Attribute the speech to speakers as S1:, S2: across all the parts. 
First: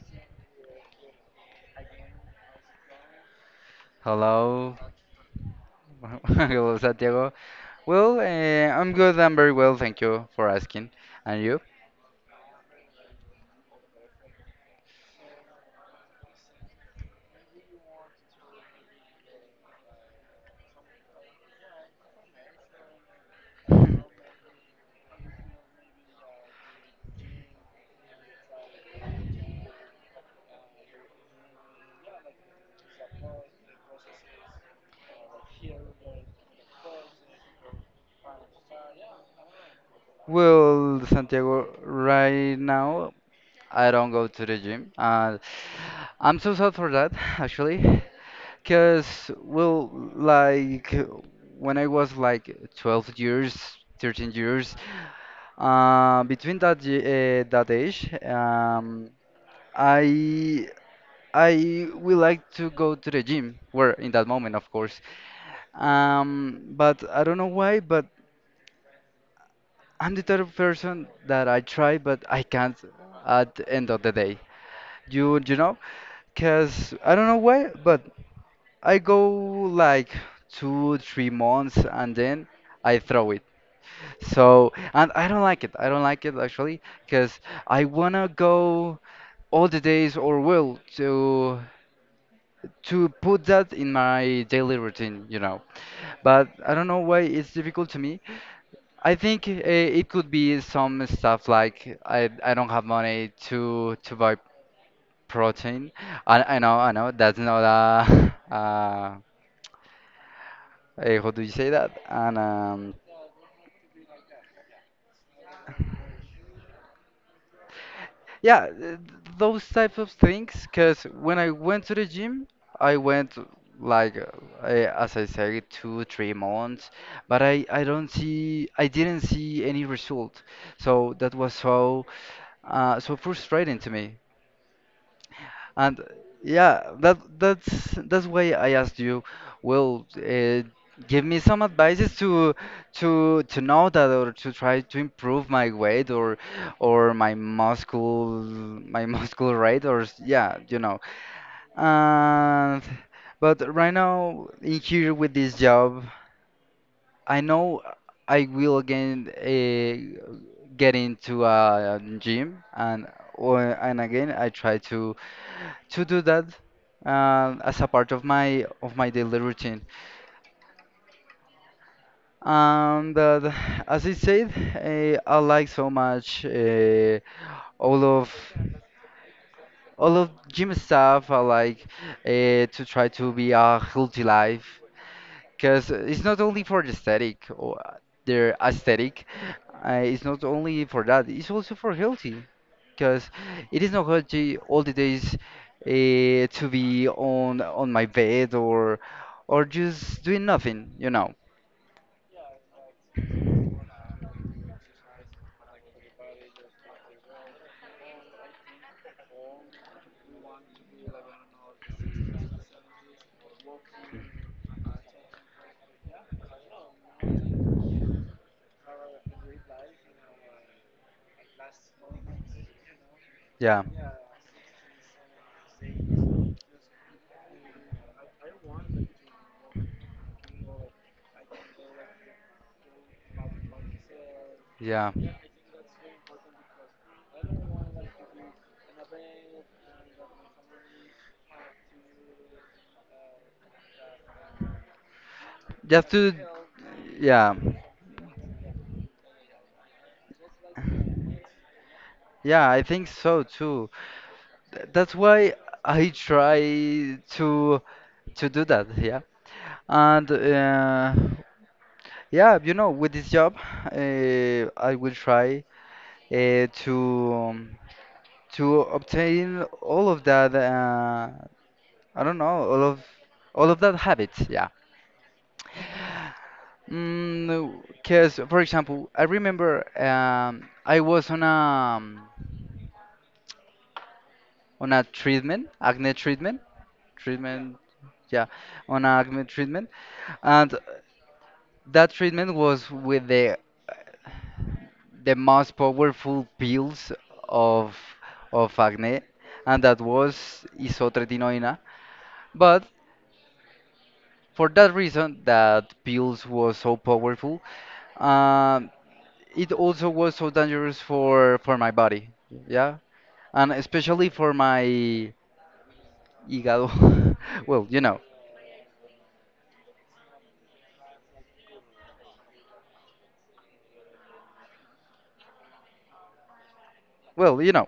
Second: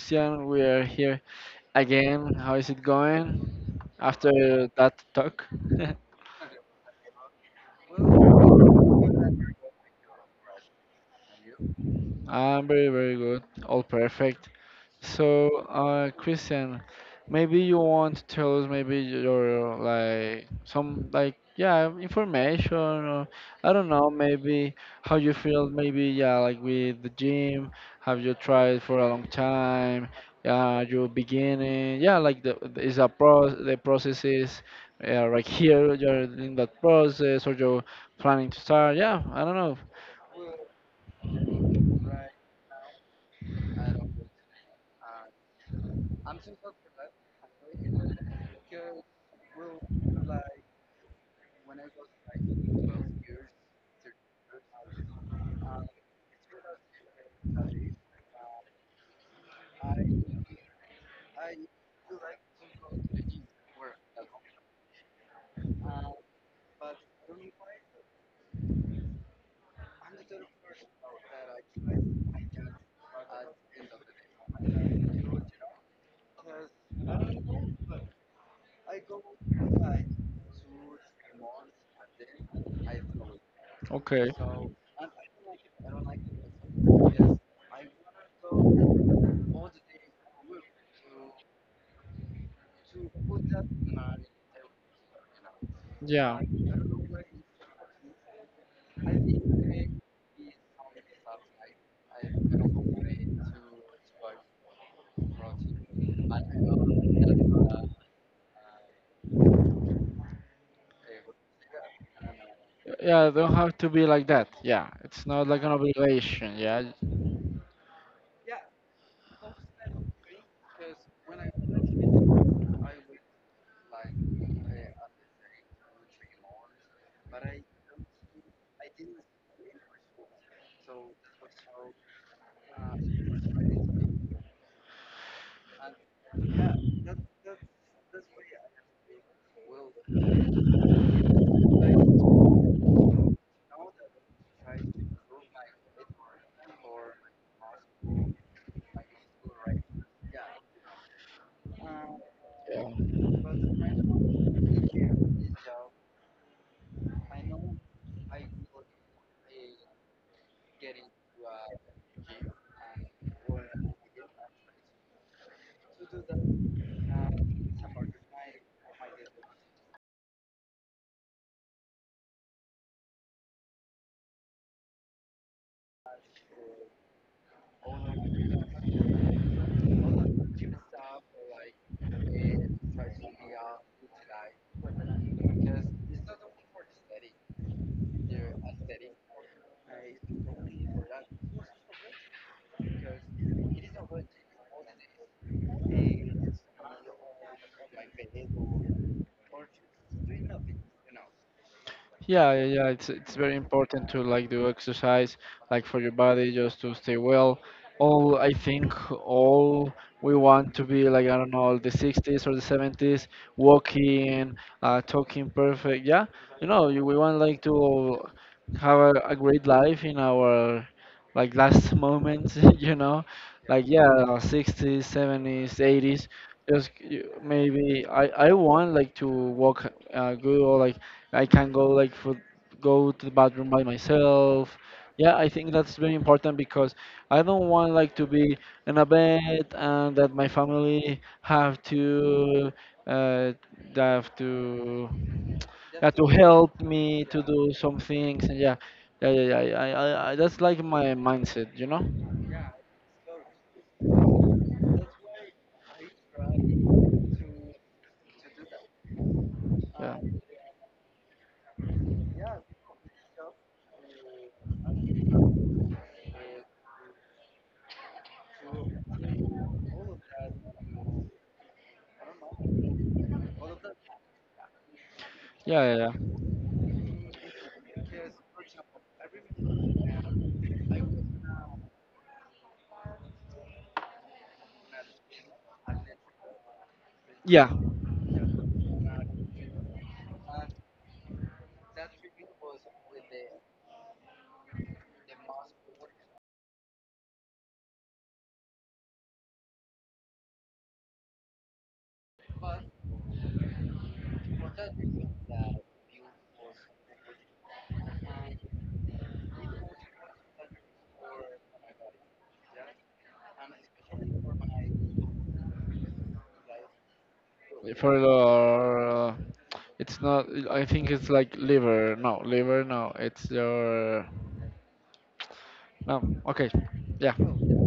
S1: Christian. We are here again. How is it going after
S2: Hello,
S1: that talk?
S2: hello Santiago. I'm good. I'm very well, thank you for asking. And you?
S1: I'm very, very good. All perfect. So, Christian, maybe you want to tell us maybe your like some like yeah information or I don't know maybe how you feel maybe yeah like with the gym. Have you tried for a long time? Yeah, you're beginning. Yeah, like is a pro the process is. Yeah, right here you're in that process, or you're planning to start. Yeah, I don't know.
S2: Well, Santiago, right now I don't go to the gym, and I'm so sad for that actually, because well, like when I was like 12 years, 13 years, between that age, I I would like to go to the gym, where in that moment, of course. But I don't know why, but I'm the type of person that I try, but I can't at the end of the day. You know, because I don't know why, but I go like two, 3 months and then I throw it.
S1: Okay.
S2: So, and I don't like it. I don't like it actually, because I wanna go all the days or will to put that in my daily routine.
S1: Yeah.
S2: But I don't know why it's difficult to me. I think it could be some stuff like I don't have money to buy protein. I know, that's not a, a how do you say that? And
S1: Yeah, don't have to be like that. Yeah, it's not like an obligation. Yeah.
S2: Yeah, those types of things. Because when I went to the gym, I went like I, as I said, two, 3 months, but I didn't see any result. So that was so frustrating to me and yeah, that's that's why I asked you, well, give me some advices to know that or to try to improve my weight or my muscle my muscle rate or yeah, you know. And
S1: Yeah.
S2: but right now in here with this job, I know I will again get into a gym and again I try to do that as a part of my daily routine. And uh, th- as I said, I like so much all of gym stuff. I like to try to be a healthy life. Because it's not only for the aesthetic or their aesthetic. It's not only for that. It's also for healthy, because it is not healthy all the days to be on my bed or just doing nothing. You know.
S1: Yeah, yeah, yeah, it's very important to like do exercise, like for your body, just to stay well. All I think all we want to be like, I don't know, the 60s or the 70s, walking, talking perfect. Yeah, we want like to have a great life in our like last moments, you know.
S2: Yeah.
S1: Like yeah, 60s, 70s, 80s, just maybe I want like to walk good, or like I can go like for go to the bathroom by myself.
S2: Yeah.
S1: Yeah, I think that's very important because I don't want like to be in a bed and that my family have to, uh, they have to.
S2: You have
S1: Yeah, to
S2: to.
S1: help me to
S2: Yeah.
S1: do some things, and Yeah, yeah, yeah, yeah, yeah, I that's like my mindset, you know?
S2: Yeah, I think so too. That's why I try to do that, yeah.
S1: Yeah,
S2: And yeah, you know, with this job, I will try uh, to um, to obtain all of that. I don't know, all of that habits, yeah.
S1: yeah, yeah, yeah.
S2: Because, for example, I remember I was on a treatment, acne treatment,
S1: Yeah.
S2: treatment, yeah, on a acne treatment. And that treatment was with the most powerful pills of acne, and that was isotretinoin. But for that reason, that pills was so powerful, um, it also was so dangerous for my body, yeah, and especially for my hígado. Well, you know,
S1: For your, it's not. I think it's like liver. No, liver. No, it's your. No. Okay. Yeah.
S2: well, you know,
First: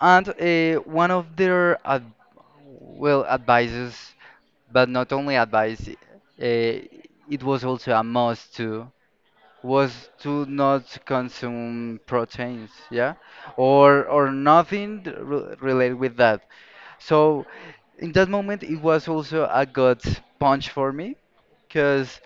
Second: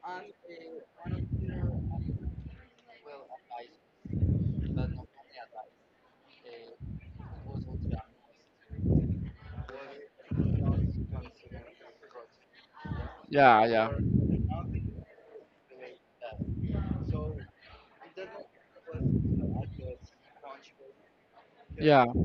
S2: and one of their ad well advices but not only advice, eh, it was also a must to was to not consume proteins, yeah,
S1: Yeah. Yeah.
S2: or nothing related with that. So in that moment, it was also a gut punch for me
S1: Yeah.
S2: because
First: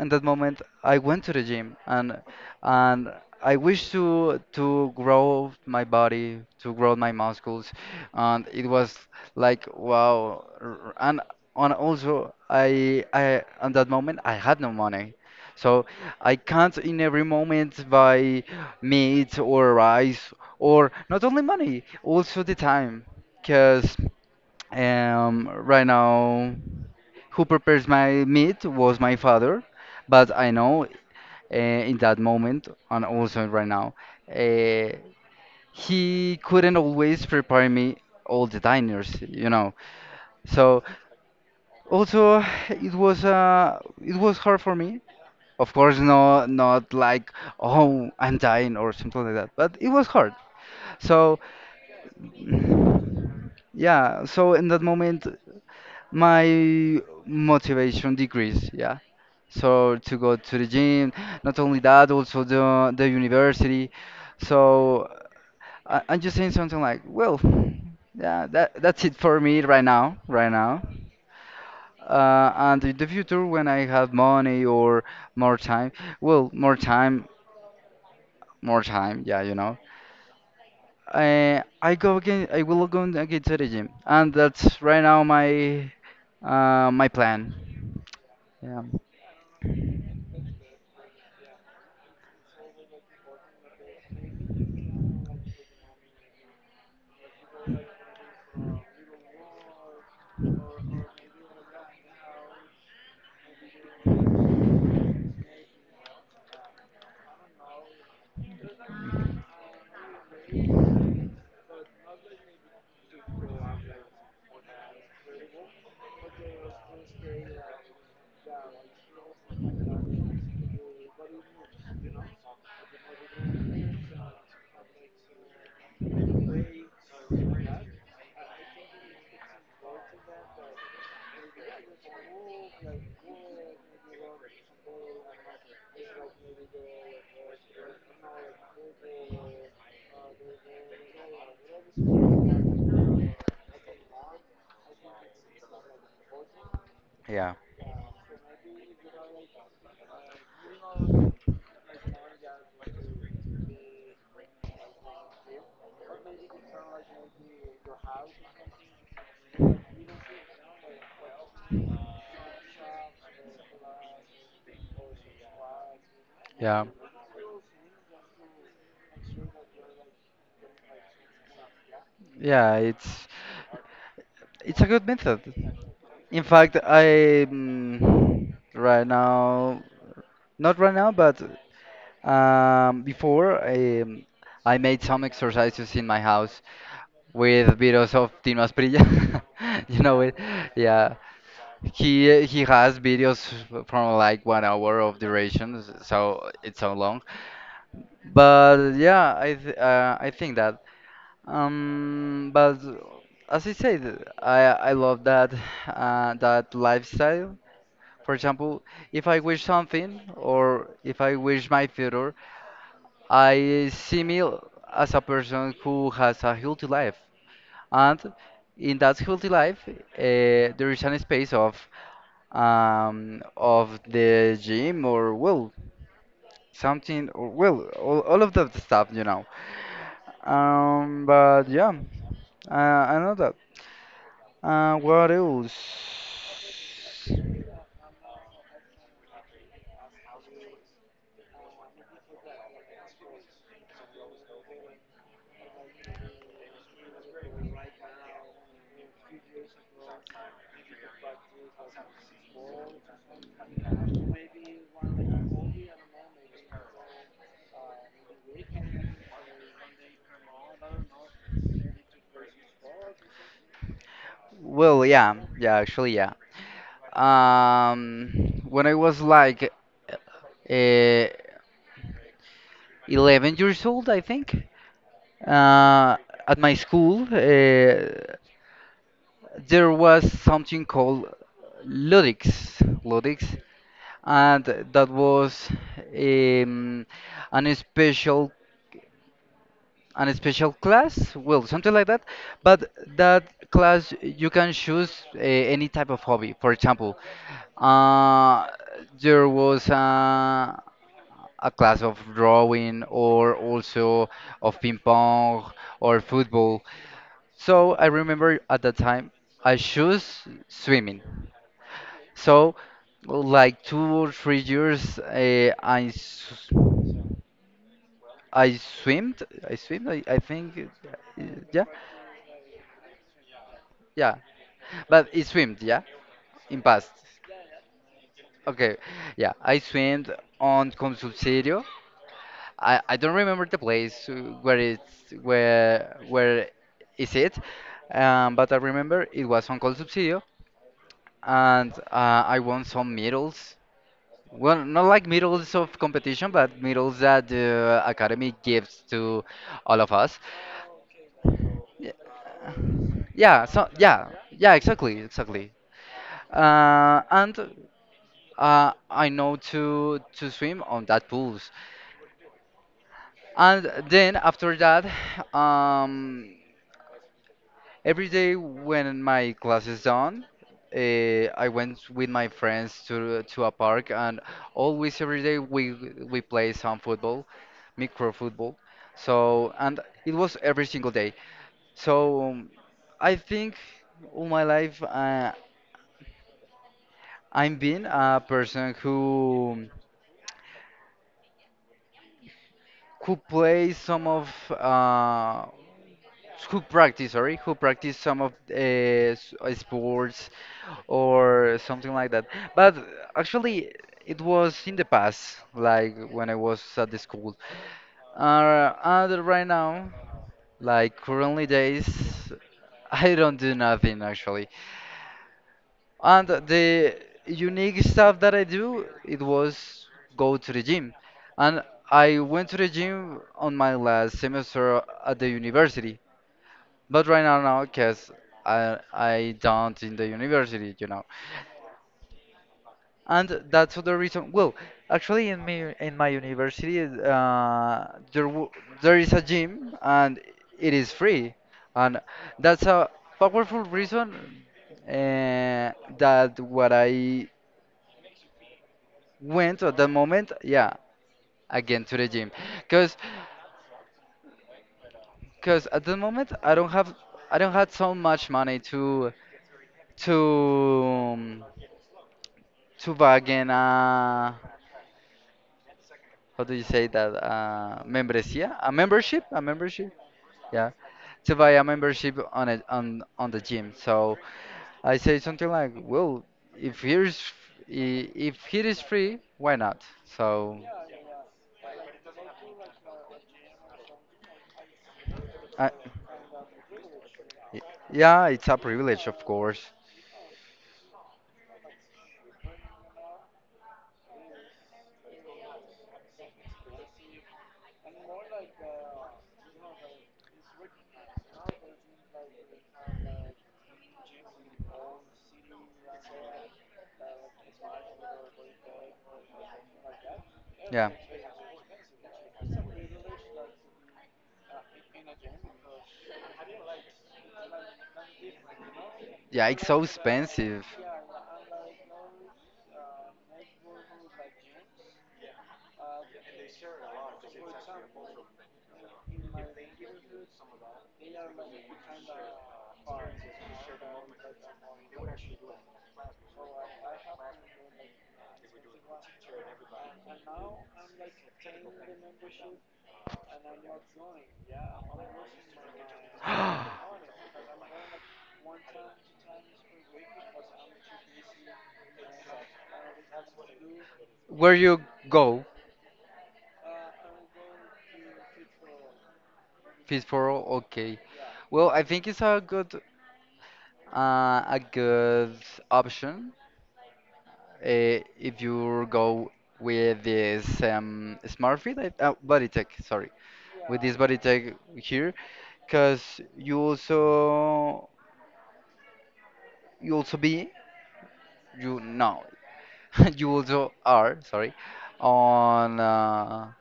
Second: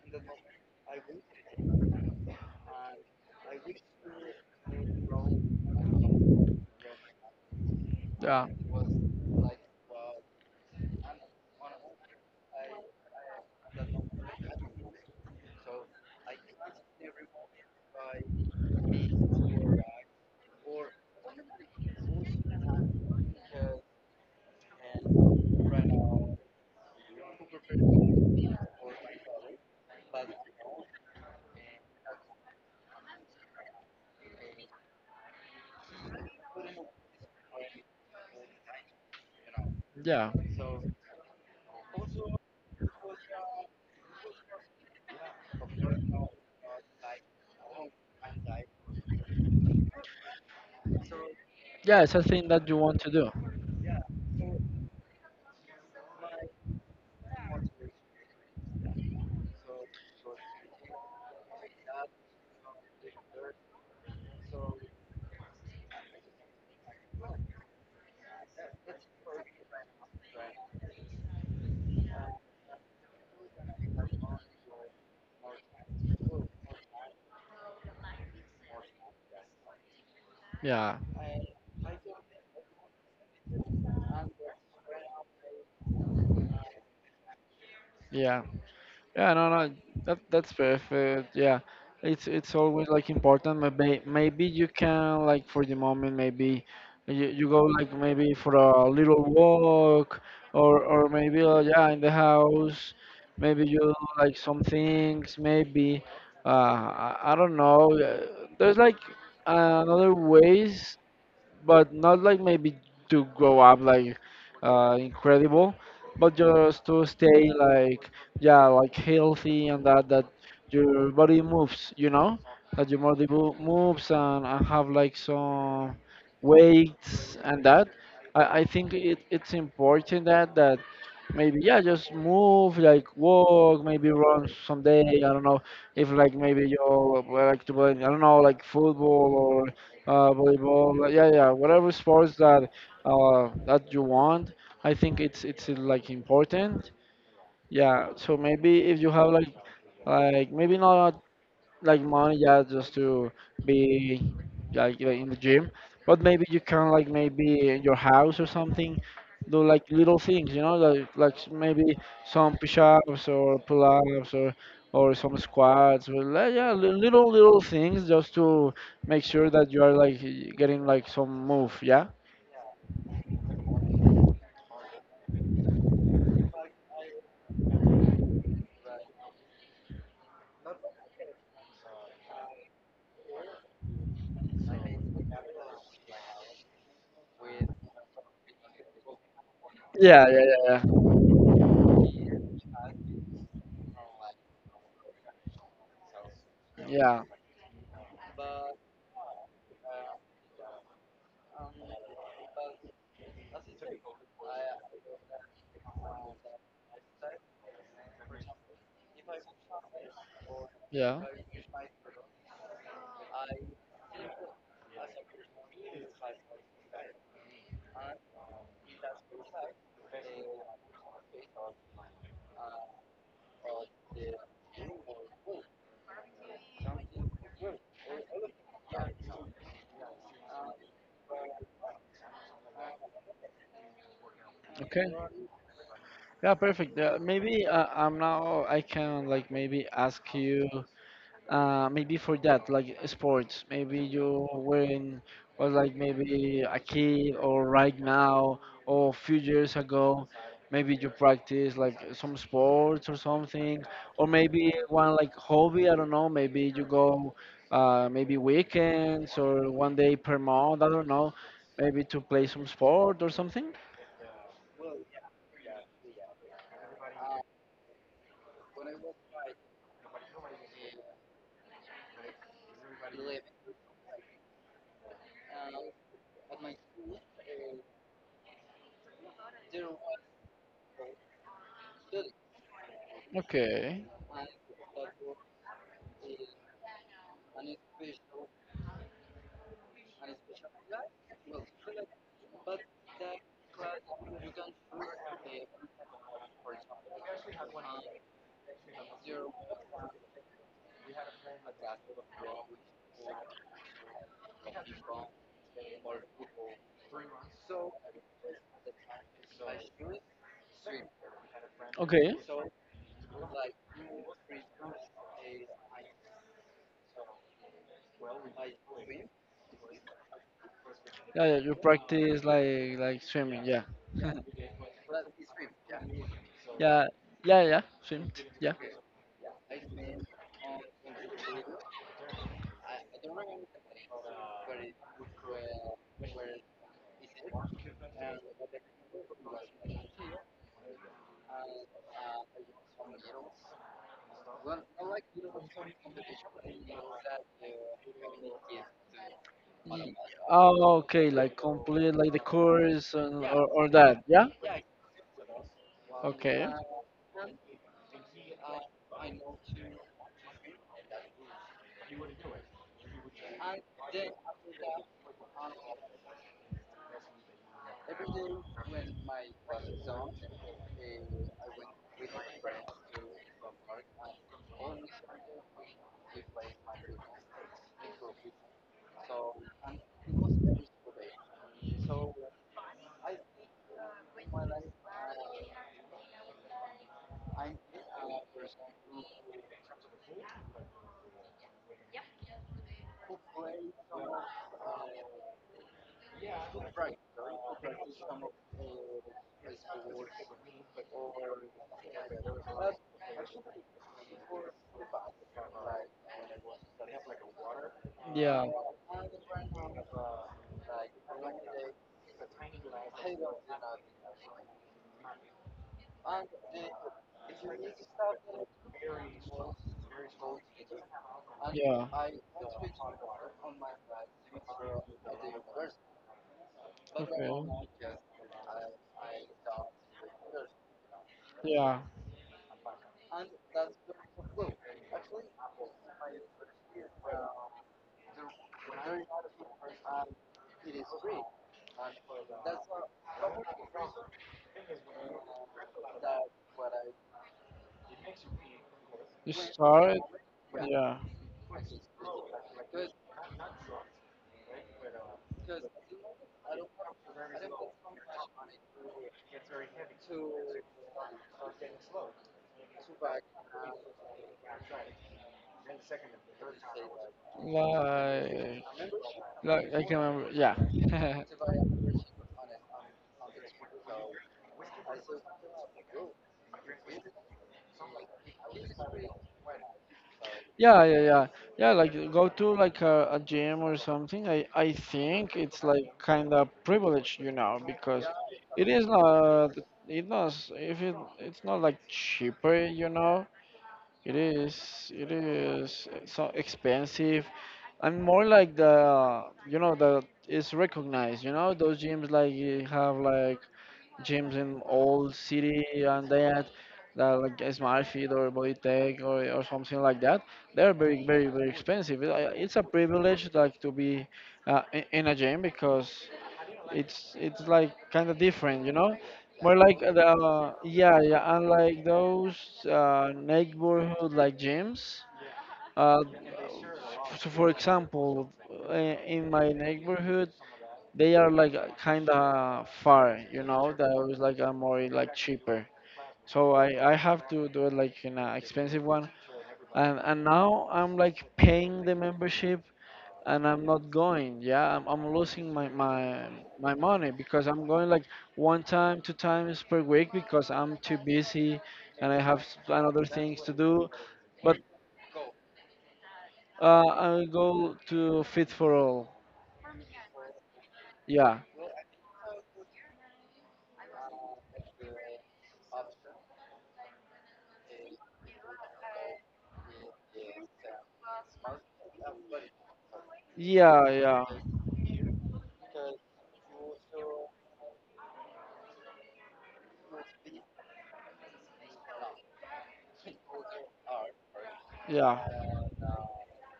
S2: in that moment I went to the gym and I wish to grow my body, to grow my muscles,
S1: Yeah.
S2: and it was like wow. And also I at that moment I had no money, so I can't in every moment buy meat or rice or not only money, also the time, because right now. Who prepares my meat was my father, but I know in that moment and also right now, uh, he couldn't always prepare me all the diners, you know.
S1: Yeah.
S2: So also it was hard for me. Of course, no, not like oh I'm dying or something like that, but it was hard. So.
S1: Yeah, it's a thing that you want to do.
S2: Yeah, so in that moment, my motivation decreased. Yeah, so to go to the gym. Not only that, also the university. So I'm just saying something like, well, yeah, that that's it for me right now, right now. And in the future, when I have money or more time, well, more time, yeah, you know.
S1: Yeah.
S2: I will go and again to the gym, and that's right now my my plan.
S1: Yeah.
S2: Yeah,
S1: Yeah, no, no, that's perfect. Yeah, it's always like important. Maybe maybe you can like for the moment maybe you go like maybe for a little walk, or maybe yeah in the house. Maybe you do, like some things. Maybe I don't know. There's like another ways, but not like maybe to grow up like incredible, but just to stay like yeah, like healthy and that your body moves, you know, that your body moves, and have like some weights and that. I think it's important that maybe yeah just move, like walk, maybe run someday, I don't know if like maybe you like to play, I don't know, like football, volleyball. Like, yeah, yeah, whatever sports that that you want. I think it's like important.
S2: yeah,
S1: Yeah. So maybe if you have like maybe not like money, yeah, just to be like in the gym. But maybe you can like maybe in your house or something, do like little things, you know, like maybe some push-ups or pull-ups, or some squats, or yeah,
S2: yeah,
S1: little little things, just to make sure that you are like getting like some move, yeah.
S2: yeah. It's. It's a good method. In fact, I mm, right now, not right now, but before I made some exercises in my house with videos of Tino Asprilla. You know
S1: Yeah,
S2: it,
S1: yeah, yeah,
S2: yeah. He has videos from like 1 hour of duration, so it's so long.
S1: yeah,
S2: But yeah, I think that but as I said, I love that that lifestyle. For example, if I wish something or if
S1: yeah,
S2: I
S1: yeah.
S2: wish my future, I see me as a person who has a healthy life, and in that healthy life, there is an space of the gym or well something or well all of that stuff, you know. But yeah, I know
S1: Okay.
S2: what else?
S1: Yeah, perfect. Maybe I'm now I can like maybe ask you maybe for that like sports. Maybe you were in, was like maybe a kid or right now, or few years ago. Maybe you practice like some sports or something, or maybe one like hobby. I don't know. Maybe you go maybe weekends or one day per month. I don't know. Maybe to play some sport or something.
S2: Well, yeah, yeah, actually, yeah. When I was like uh, 11 years old, I think, uh, at my school, there was something called Ludix, Ludix,
S1: Okay.
S2: and that was um, an special. An special class well something like that but that class you can choose any type of hobby. For example uh, there was a class of drawing or also of ping pong or football. So I remember at that time I chose swimming,
S1: Okay.
S2: so like 2 or 3 years I swimmed. I swim.
S1: Yeah, yeah, you
S2: Yeah,
S1: practice like swimming, yeah.
S2: yeah. But it swam, yeah, in
S1: Yeah,
S2: past.
S1: yeah, yeah, swim, yeah.
S2: Okay, yeah, I swam on Consulsirio. I don't remember the place where is it, but I remember it was on Consulsirio, and I won some medals. Well, not like medals of competition, but medals that the academy gives to all of
S1: Ye-
S2: us.
S1: Oh, okay, like
S2: Y-
S1: complete like the course, and,
S2: Yeah, so
S1: or that,
S2: yeah,
S1: yeah?
S2: yeah, exactly, exactly.
S1: Okay.
S2: And I know to swim on that pools. And then after that, um, every day when my class is done, uh, I went with my friends to a park, and always every day we play some football, micro football. So and it was every single day. So um, I think all my life I'm been a person who plays some of who practice, sorry, who practice some of sports or something like that. But actually, it was in the past, like when I was at the school. And right now, like currently days, I don't do nothing actually. And the unique stuff that I do, it was go to the gym. And
S1: Yeah, yeah.
S2: I went to the gym on my last semester at the university. But right
S1: Okay.
S2: now, no, because I don't in the university, you know.
S1: Yeah.
S2: And that's the reason. Well, actually, in me, in my university, there is a gym and it is free, and that's a powerful reason uh, that what I
S1: You
S2: went at that
S1: start.
S2: moment, yeah,
S1: Yeah.
S2: again to the gym, because because at the moment I don't have so much money to to um, to buy again how do you say that membresia
S1: Like,
S2: a
S1: like I
S2: membership
S1: can remember. Yeah.
S2: yeah to buy a membership on the gym. So I say something like well if here's if it is free why not so
S1: Yeah, yeah, yeah, yeah. Like go to like a gym or something. I think it's
S2: I,
S1: like kind of privilege, you
S2: y-
S1: know, because
S2: yeah it's a
S1: it is
S2: privilege of
S1: not,
S2: course.
S1: it not if it, it's not like cheaper, you know. It is so expensive. I'm more like the, you know, the it's recognized, you know, those gyms like you have like gyms in old city and that, that like SmartFit or BodyTech or something like that. They're
S2: Yeah
S1: very, very, very expensive. It's a privilege like to be in a gym, because it's like kind of different, you know,
S2: yeah
S1: more
S2: it's
S1: like
S2: so
S1: the
S2: expensive.
S1: yeah yeah, unlike those neighborhood like gyms. Uh, so for example, in my neighborhood, they are like kind of far, you know, that was like a more like cheaper. So I have to do it like in an expensive one. And now I'm like paying the membership, and I'm not going. Yeah, I'm losing my money because I'm going like one time, two times per week, because I'm too busy and I have and other things to do.
S2: Where
S1: But
S2: you go
S1: I'll go to Fit for All.
S2: peaceful okay.
S1: Yeah,
S2: Well I think it's a good option if you go with this Bodytech, sorry, with
S1: yeah,
S2: this
S1: yeah,
S2: Bodytech here, because you also be you no you also are sorry
S1: yeah,
S2: on uh,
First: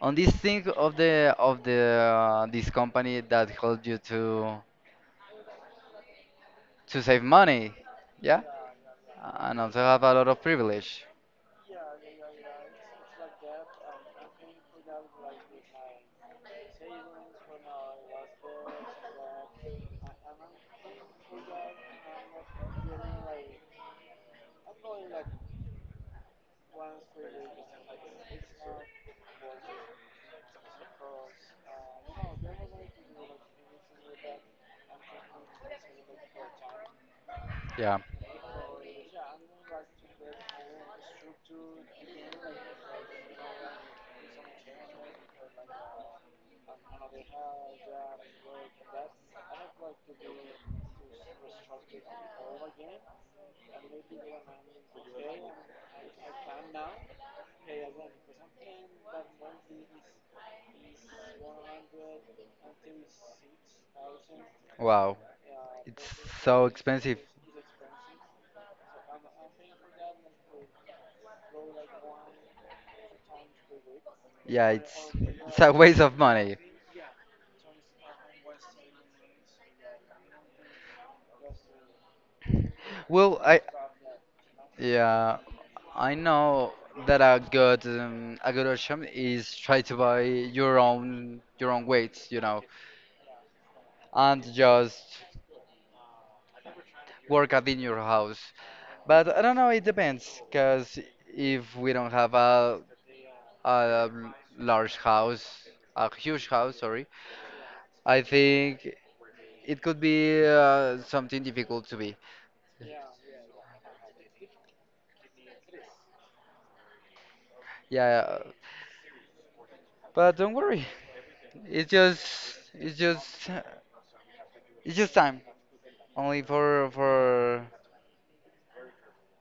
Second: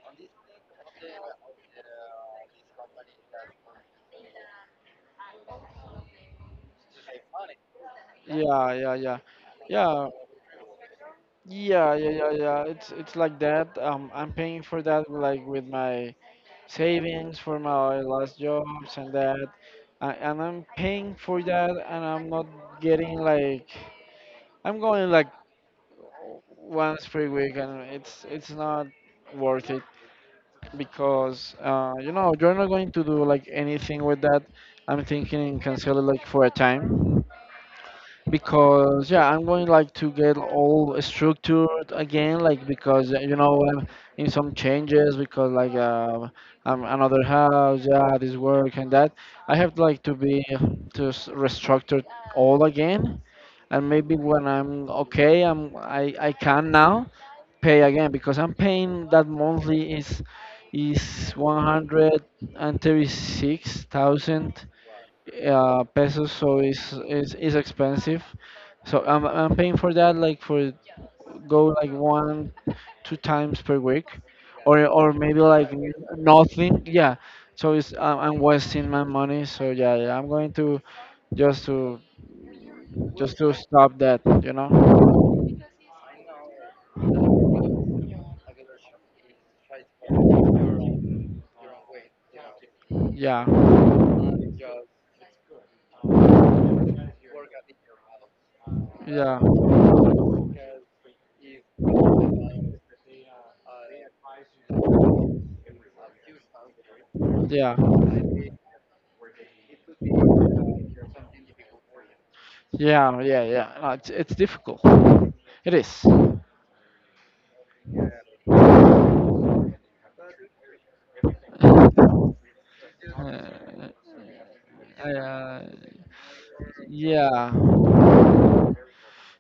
S2: on this thing of the this company that helps you to save money, yeah,
S1: yeah, yeah, yeah,
S2: and also have
S1: yeah,
S2: a lot of privilege,
S1: yeah, yeah, yeah, yeah. It's like that. I'm paying for that like with my savings for my last jobs and that. I'm paying for that and I'm not getting like I'm going like once per week and it's not worth it because you know you're not going to do like anything with that. I'm thinking in cancel it like for a time,
S2: yeah.
S1: because yeah I'm going like to get all structured again like, because you know I'm in some changes because like I'm another house, yeah this work and that. I have like to be to restructure all again, and maybe when I'm okay I can now pay again, because I'm paying that monthly is 136,000
S2: Wow.
S1: pesos, so
S2: So expensive.
S1: it's expensive. So I'm paying for that like for go like one, two times per week,
S2: Yeah,
S1: or maybe
S2: it's a
S1: like
S2: waste of money.
S1: nothing. Yeah. So it's I'm wasting my money. So yeah, yeah, I'm going to just to just
S2: Well,
S1: to
S2: I
S1: stop that, you know.
S2: yeah, I know that a good option is try to buy your own weights, you know,
S1: Yeah.
S2: and just work out in your house. But
S1: Yeah.
S2: I don't know, it depends, because if we don't have a a large house, a huge house, sorry,
S1: Yeah,
S2: I think it could be something difficult to be.
S1: yeah, yeah, yeah. No, it's difficult. It is.
S2: Yeah. But don't worry, it's
S1: Uh,
S2: just it's just it's just time,
S1: uh,
S2: only
S1: yeah,
S2: for
S1: yeah,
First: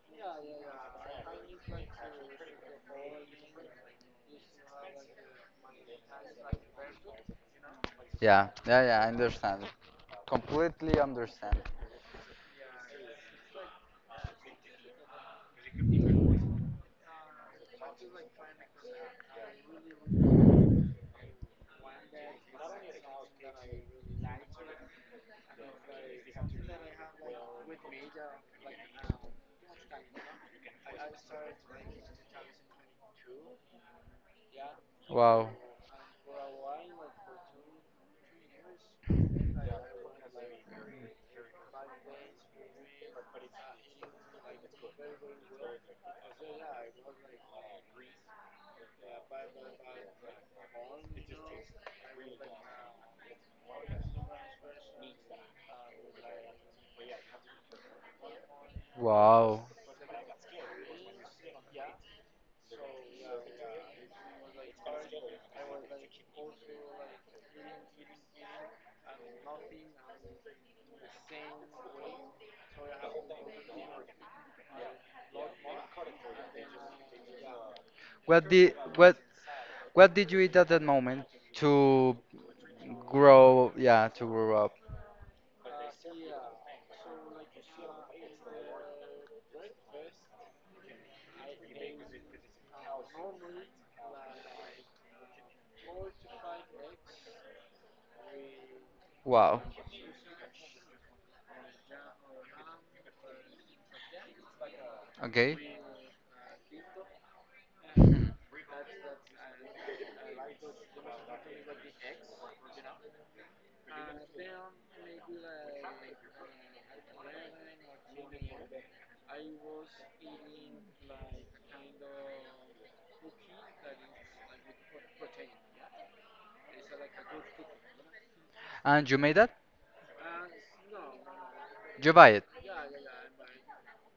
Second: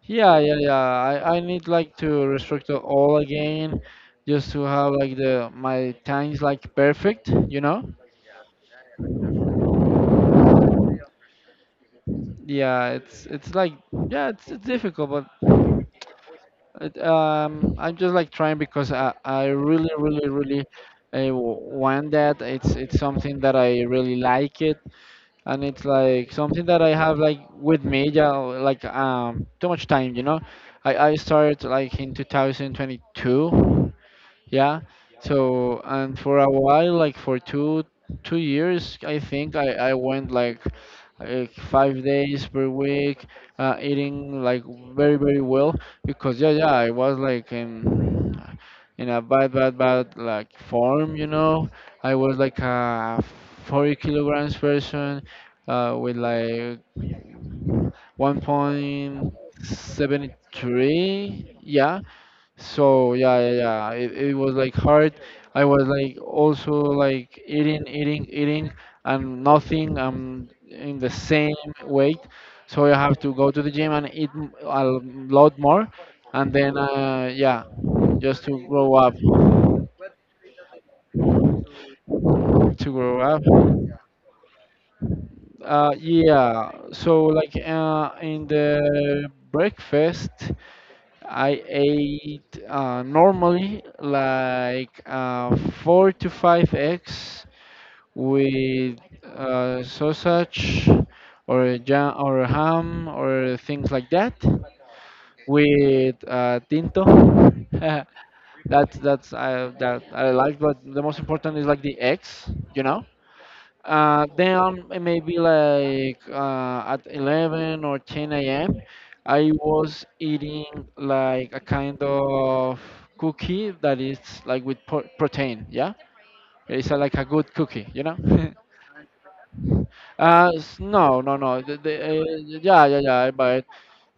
S1: yeah, yeah. I need like to restrict it all again, just to have like the my time like perfect. You know?
S2: yeah yeah yeah. I understand, completely understand.
S1: Yeah, it's like yeah, it's difficult, but it, I'm just like trying because I really really really. I want that. It's something that I really like it. And it's like something that I have like with me, yeah, like too much time, you know. I started like in 2022, yeah.
S2: Wow,
S1: So and for a while, like for two years, I think I went like 5 days per week, eating like very very well, because yeah yeah I was like in a bad bad bad like form, you know. I was like a 40 kilograms person, with like one point
S2: wow.
S1: seventy three. Yeah, so yeah, yeah, yeah. It was like hard. I was like also like eating, eating, eating, and nothing. I'm in the same weight, so I have to go to the gym and eat a lot more, and then yeah, just
S2: What
S1: to
S2: did
S1: grow up,
S2: what what did you eat at that moment to
S1: to grow up.
S2: grow? Yeah, to grow up.
S1: Yeah. So like in the breakfast, I ate normally like four to five eggs with
S2: Wow.
S1: sausage or a jam or a ham or things like that
S2: Okay.
S1: with tinto. That I like, but the most important is like the eggs, you know. Then maybe like at 11 or 10 a.m. I was eating like a kind of cookie that is like with protein. Yeah, it's like a good cookie, you know.
S2: And you made that?
S1: No, no, no.
S2: You buy it?
S1: Yeah, yeah, yeah. I buy it.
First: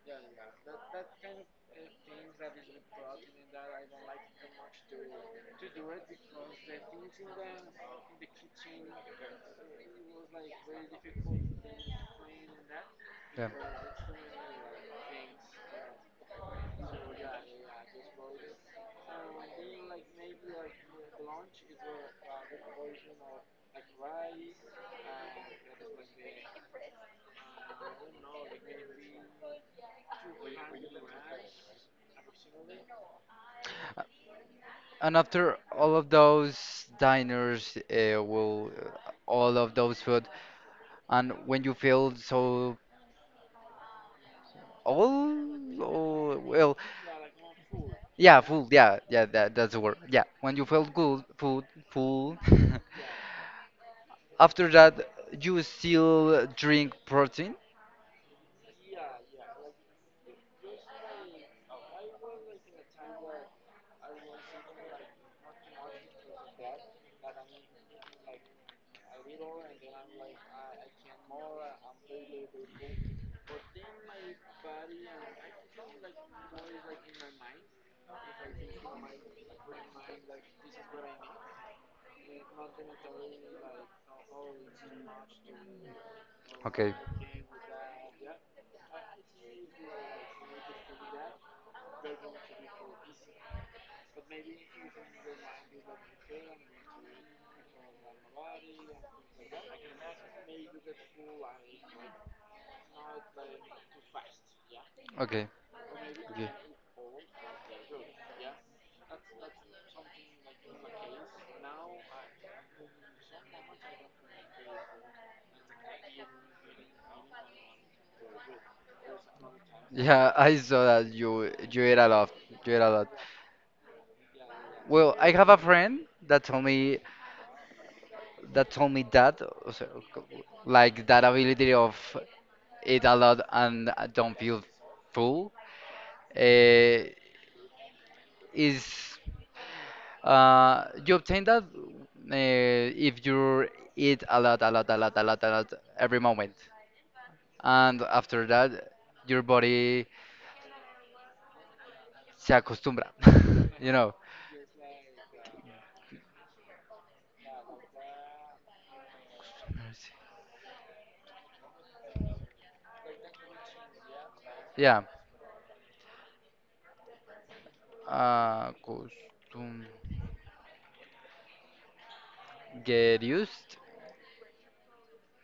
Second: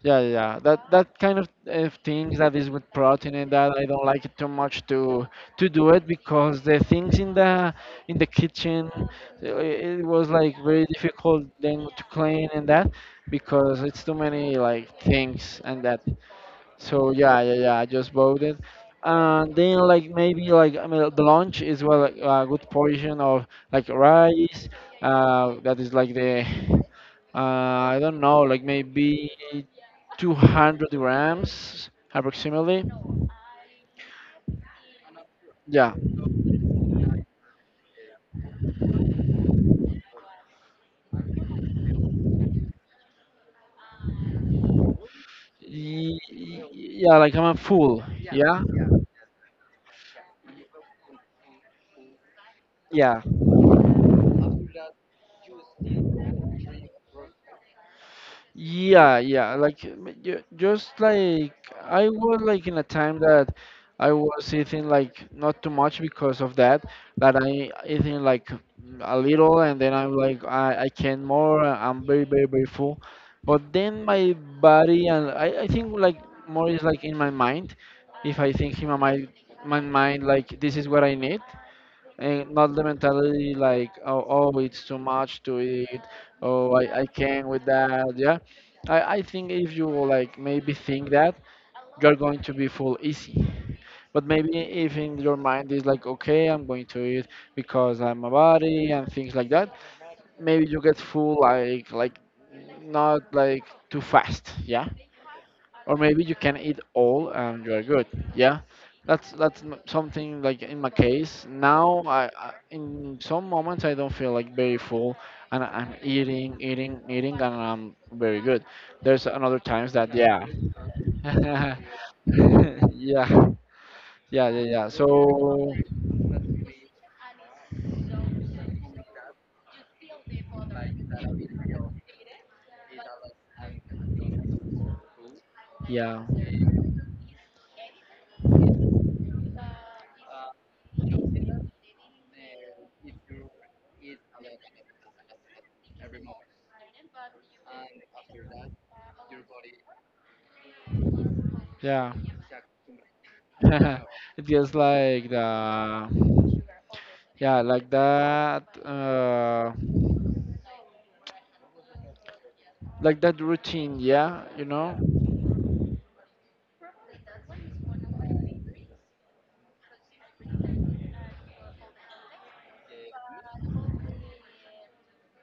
S1: Yeah, yeah, yeah. That kind of things that is with protein, and that I don't like it too much to do it because the things in the kitchen it was like very difficult then to clean and that,
S2: Yeah.
S1: because it's too many like things and that. So yeah, yeah, yeah. I just bought it, and then like maybe like I mean the lunch is well like, a good portion of like rice. That is like the I don't know like maybe 200 grams approximately.
S2: And after
S1: Yeah,
S2: all of those diners, will all of those food. And when you feel so old, or well,
S1: Yeah. Like I'm full.
S2: yeah,
S1: Yeah,
S2: full, yeah, yeah, that, that's the word. Yeah, when you feel good, full, full.
S1: yeah.
S2: After that, you still drink protein.
S1: Yeah, yeah, like just like I was like in a time that I was eating like not too much because of that, that I eating like a little and then I'm like I can more, I'm very, very, very full. But then my body and I think like more is like in my mind. If I think in my mind like this is what I need and not the mentality like oh, it's too much to eat, oh
S2: Okay,
S1: I can't with that, yeah. I think if you like maybe think that you're going to be full easy, but maybe if in your mind is like okay I'm going to eat because I'm a body and things like that, maybe you get full like not like too fast, yeah.
S2: okay,
S1: Or maybe you
S2: okay.
S1: can eat all and you are good, yeah. That's something like in my case now. I in some moments I don't feel like very full, and I'm eating eating eating and I'm very good. There's another times that,
S2: Yeah,
S1: yeah.
S2: I saw that you
S1: Yeah,
S2: you ate a lot, you ate a lot.
S1: yeah, yeah, yeah,
S2: Well, I have a
S1: so
S2: friend that told me that told me that, like that ability of eat a lot and don't feel full,
S1: yeah,
S2: uh, is. You obtain that if you eat a lot, a lot, a lot, a lot, a lot every moment, and after that, your body
S1: yeah.
S2: se acostumbra. You know,
S1: It feels like the, yeah, like that routine, yeah, you know.
S2: yeah. Uh, get used.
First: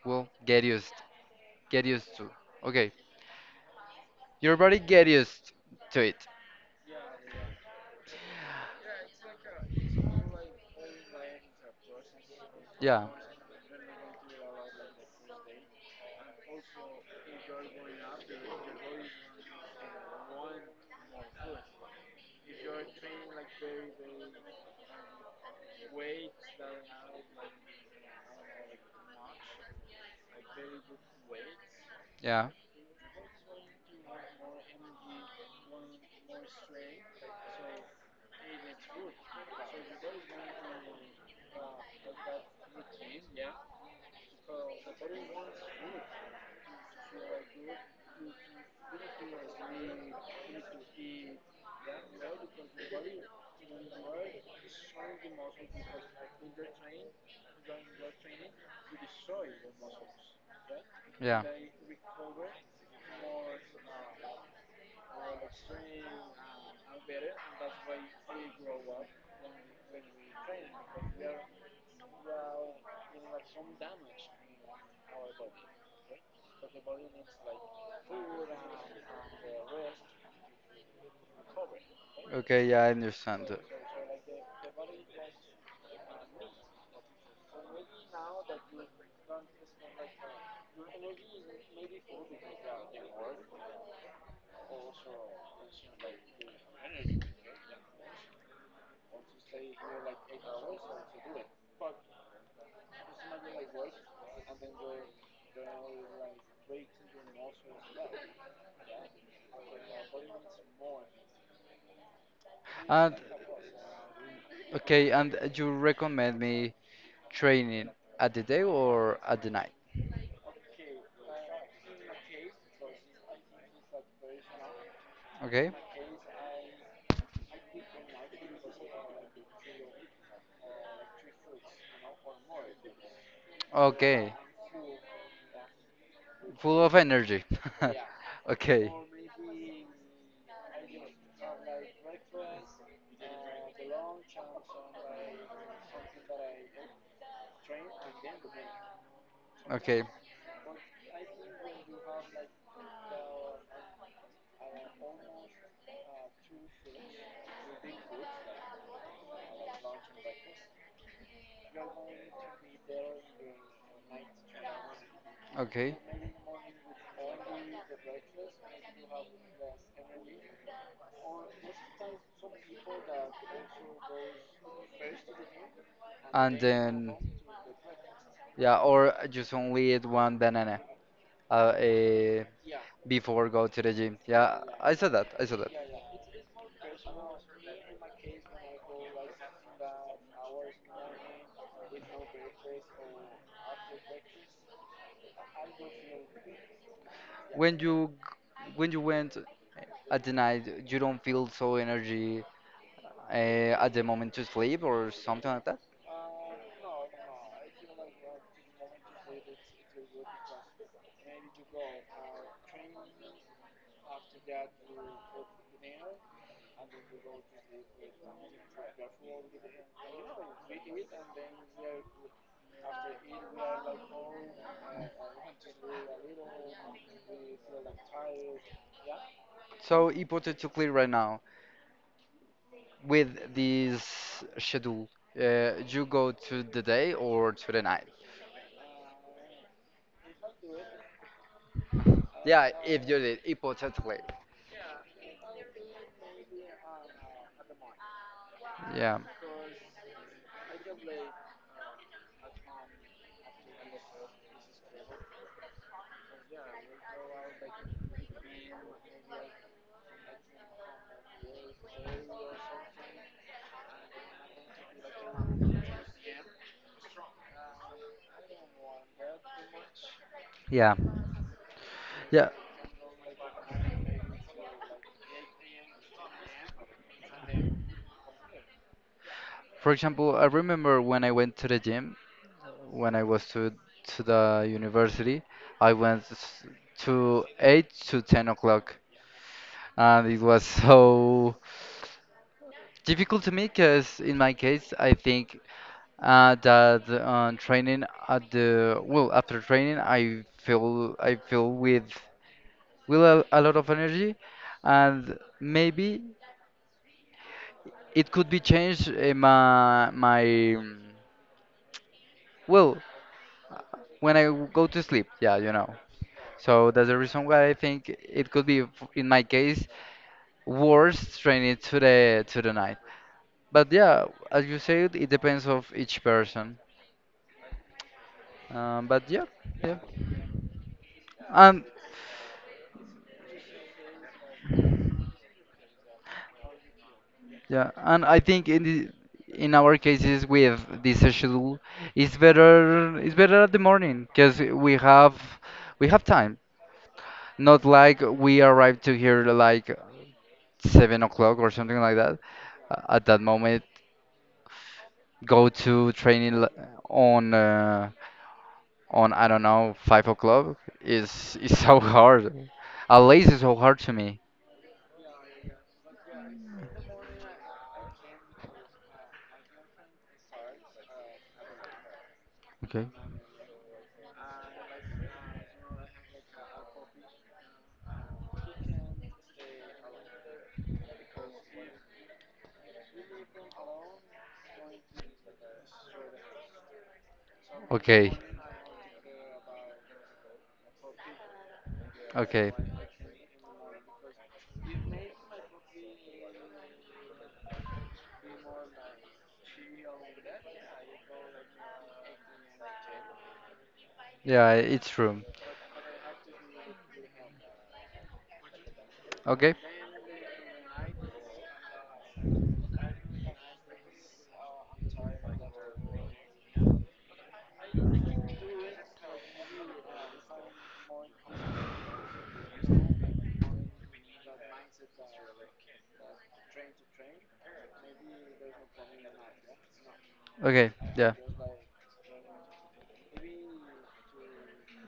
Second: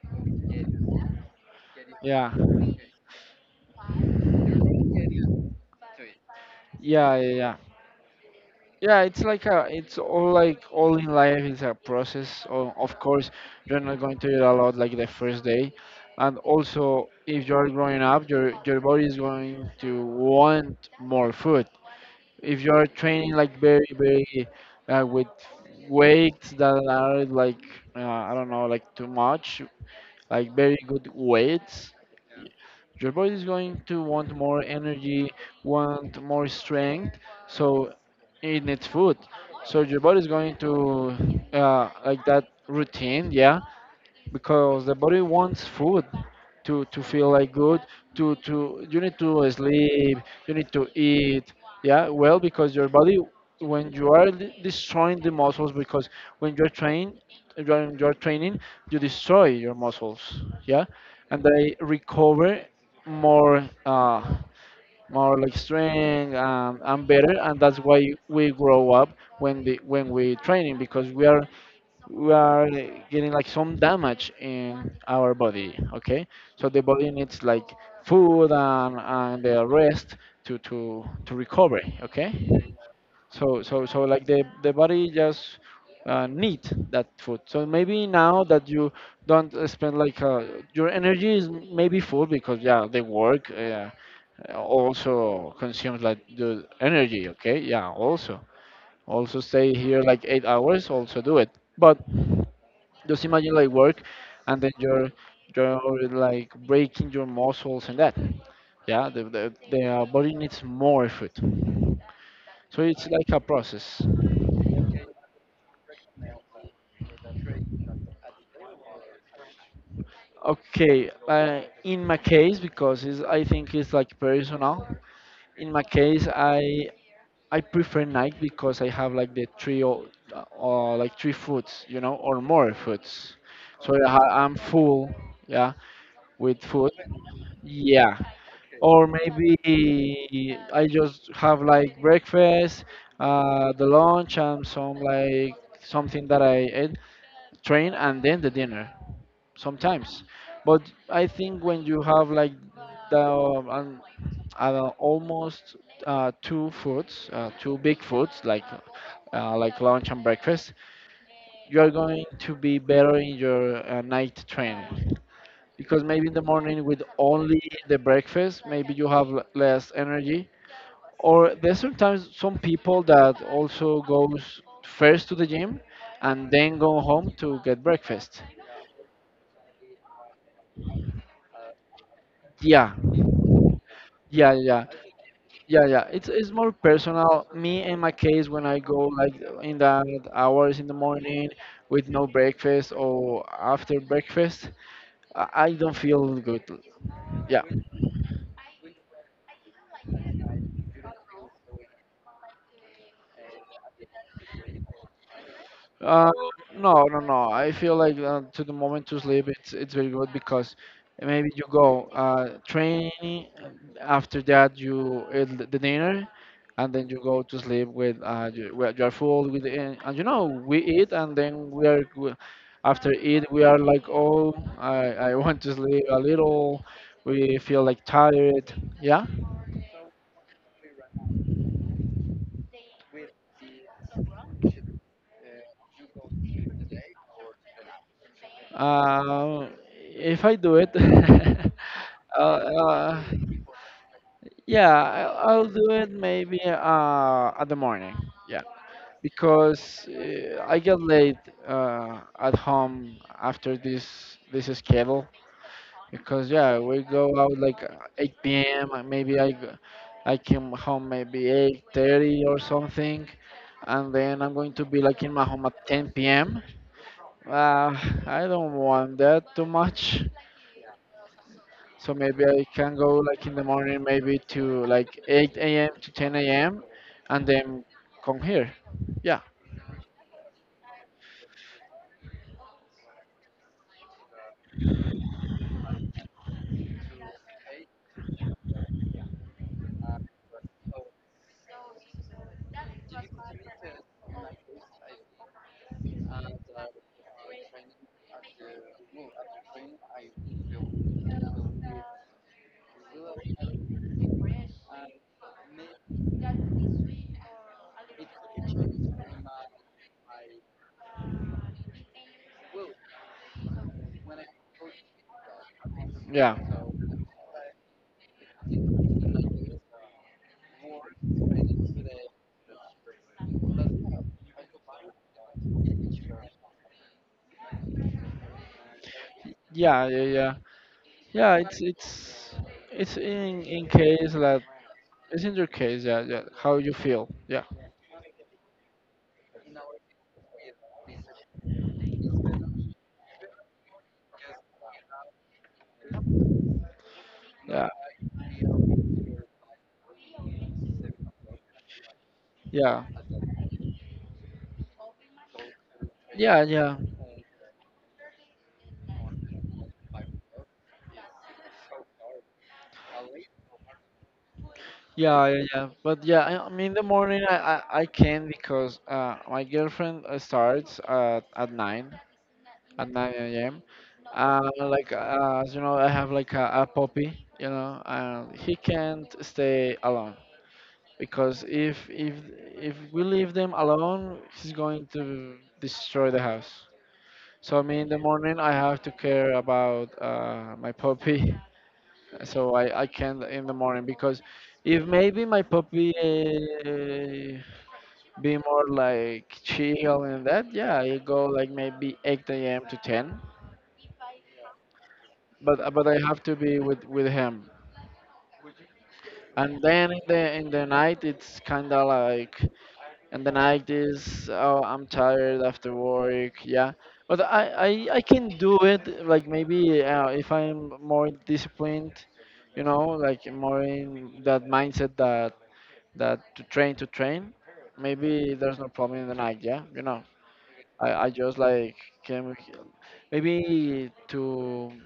S2: Well, get used to.
S1: Yeah
S2: Okay, your body get used to it.
S1: Yeah, yeah, yeah. Yeah, it's like it's all like all in life is a process. Of
S2: Yeah.
S1: course, you're not going to eat a lot like the first day, and also if you're growing up, your body is going to want more food. If you're training like very very with weights that are like I don't know like too much, like very good weights,
S2: Yeah,
S1: your body is going to want more energy, want more strength, so it needs food. So your body is going to like that routine, yeah, because the body wants food to feel like good, to you need to sleep, you need to eat, yeah. Well, because your body when you are destroying the muscles, because when you're trained you're training, you destroy your muscles, yeah. And
S2: yeah.
S1: they recover more, like strength, and better, and that's why we grow up when the when we training, because we are getting like some damage in our body, okay. So the body needs like food and the rest to recover, okay.
S2: Okay, yeah, I understand.
S1: So like the body just need that food. So maybe now that you don't spend like your energy is maybe full because, yeah, the work also consumes like the energy, okay, yeah. Also stay here like 8 hours also do it, but just imagine like work, and then you're like breaking your muscles and that. Yeah, the body needs more food, so it's
S2: And
S1: like a process.
S2: okay, and you recommend me training at the day or at the night?
S1: Okay, in my case, because it's, I think it's like personal.
S2: Okay.
S1: In my case, I prefer night because I have like the three or like three foods, you know, or more foods. So
S2: Okay.
S1: I'm full, yeah, with
S2: Full
S1: food.
S2: of energy.
S1: Yeah,
S2: Okay.
S1: or maybe I just have like breakfast, the lunch, and some like something that I ate, train, and then the dinner
S2: Okay.
S1: sometimes. But I think when you have like the almost two foods, two big foods like lunch and breakfast, you are going to be better in your night training,
S2: Okay.
S1: because maybe in the morning with only the breakfast maybe you have less energy, or there's sometimes some people that also goes first to the gym and
S2: And
S1: then go
S2: then,
S1: home to get breakfast.
S2: yeah, or just only eat one banana uh, uh,
S1: Yeah,
S2: before go to the gym.
S1: yeah,
S2: Yeah,
S1: yeah,
S2: I said that. I said that.
S1: yeah, yeah. It's more personal me in my case when I go like in the hours in the morning with no breakfast or after breakfast, I don't feel good, yeah.
S2: When you went at the night, you don't feel so energy at the moment to sleep or something like that.
S1: Uh, no, no, no. I feel like to the moment to sleep, it's very good, because maybe you go training, after that you eat the dinner, and then you go to sleep with you, well, you are full with and you know we eat and then after eat we are like oh I want to sleep a little. We feel like tired. Yeah.
S2: So hypothetically, right now, with this schedule, you go to the day or to the night?
S1: Uh, if I do it. uh,
S2: Yeah, if you
S1: uh,
S2: did hypothetically.
S1: Yeah, I'll do it maybe at the morning. Yeah,
S2: Yeah,
S1: because I get late at home after this schedule. Because yeah, we go out like 8 p.m. Maybe I came home maybe 8:30 or something, and then I'm going to be like in my home at 10 p.m. Uh, I don't want that too much.
S2: yeah,
S1: So maybe
S2: yeah.
S1: I can go like in the morning, maybe to like 8 a.m. to 10 a.m., and then come here. Yeah,
S2: For example, I remember when I went to the gym when I was to the university. I went s- to 8 to 10 o'clock, and it was so difficult to me because in my case, I think that training at the well after training I feel with a lot of energy and maybe it could be changed in my well uh, when go to sleep yeah you know.
S1: yeah,
S2: So that's the reason why I think it could be in my case worse training to the night but yeah as you said it depends of each person but yeah yeah.
S1: yeah, yeah, yeah. Yeah, it's
S2: And
S1: it's it's in case that it's in your case. Yeah, yeah. How you feel? Yeah,
S2: yeah, and I think in the, in our cases with this schedule, it's better at the morning because we have time. Not
S1: yeah,
S2: like we arrive to here like 7 o'clock or something like that.
S1: yeah,
S2: At that moment, go to training
S1: yeah,
S2: l-
S1: yeah.
S2: on uh, on I don't know 5 o'clock is so hard. At least it's so hard to me.
S1: Yeah, yeah, yeah. But yeah, I mean, in the morning I can, because my girlfriend starts at 9,
S2: Okay.
S1: at 9 a.m. Like, as you know, I have like a puppy, you know, and he can't stay alone, because if we leave them alone, he's going to destroy the house. So I mean, in the
S2: Okay,
S1: morning I have to care about my puppy.
S2: okay,
S1: So I can in the morning, because if maybe my puppy be more like chill and that, yeah, I go like maybe 8 a.m. to 10,
S2: yeah, it's true.
S1: but but I have to be with him.
S2: Okay,
S1: And then in the night it's kind of like, and the night is oh I'm tired after work, yeah. But I can do it like maybe if I'm more disciplined, you know, like more in that mindset that to train, maybe there's no problem in the night. Yeah, you know,
S2: okay,
S1: I
S2: yeah.
S1: just like can maybe to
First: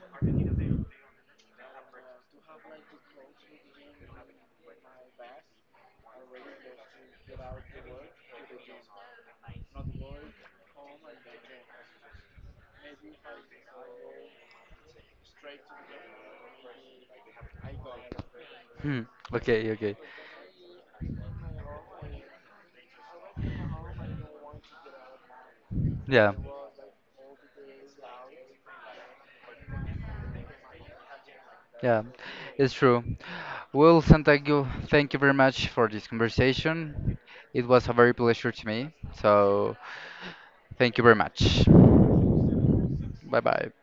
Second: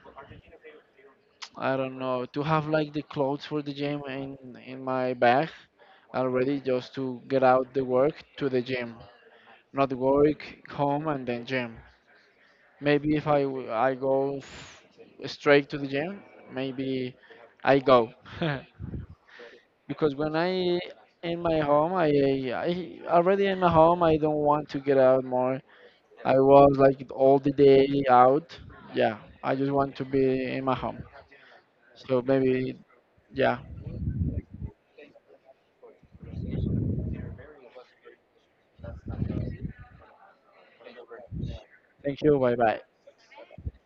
S1: I don't know, to have like the clothes for the gym in my bag already, just to get out the work to the gym, not work home and then gym. Maybe if I w- I go f- straight to the gym, maybe I go.
S2: Hmm. Okay, okay.
S1: Because when I in my home, I already in my home, I don't want to get out more.
S2: Yeah,
S1: I was like all the day out. Yeah, I just want to be in my home.
S2: yeah,
S1: So
S2: it's
S1: maybe,
S2: true.
S1: yeah.
S2: Well, Sam, thank you very much for this conversation. It was a very pleasure to me. So, thank you very much.
S1: Thank you. Bye bye.
S2: Bye bye.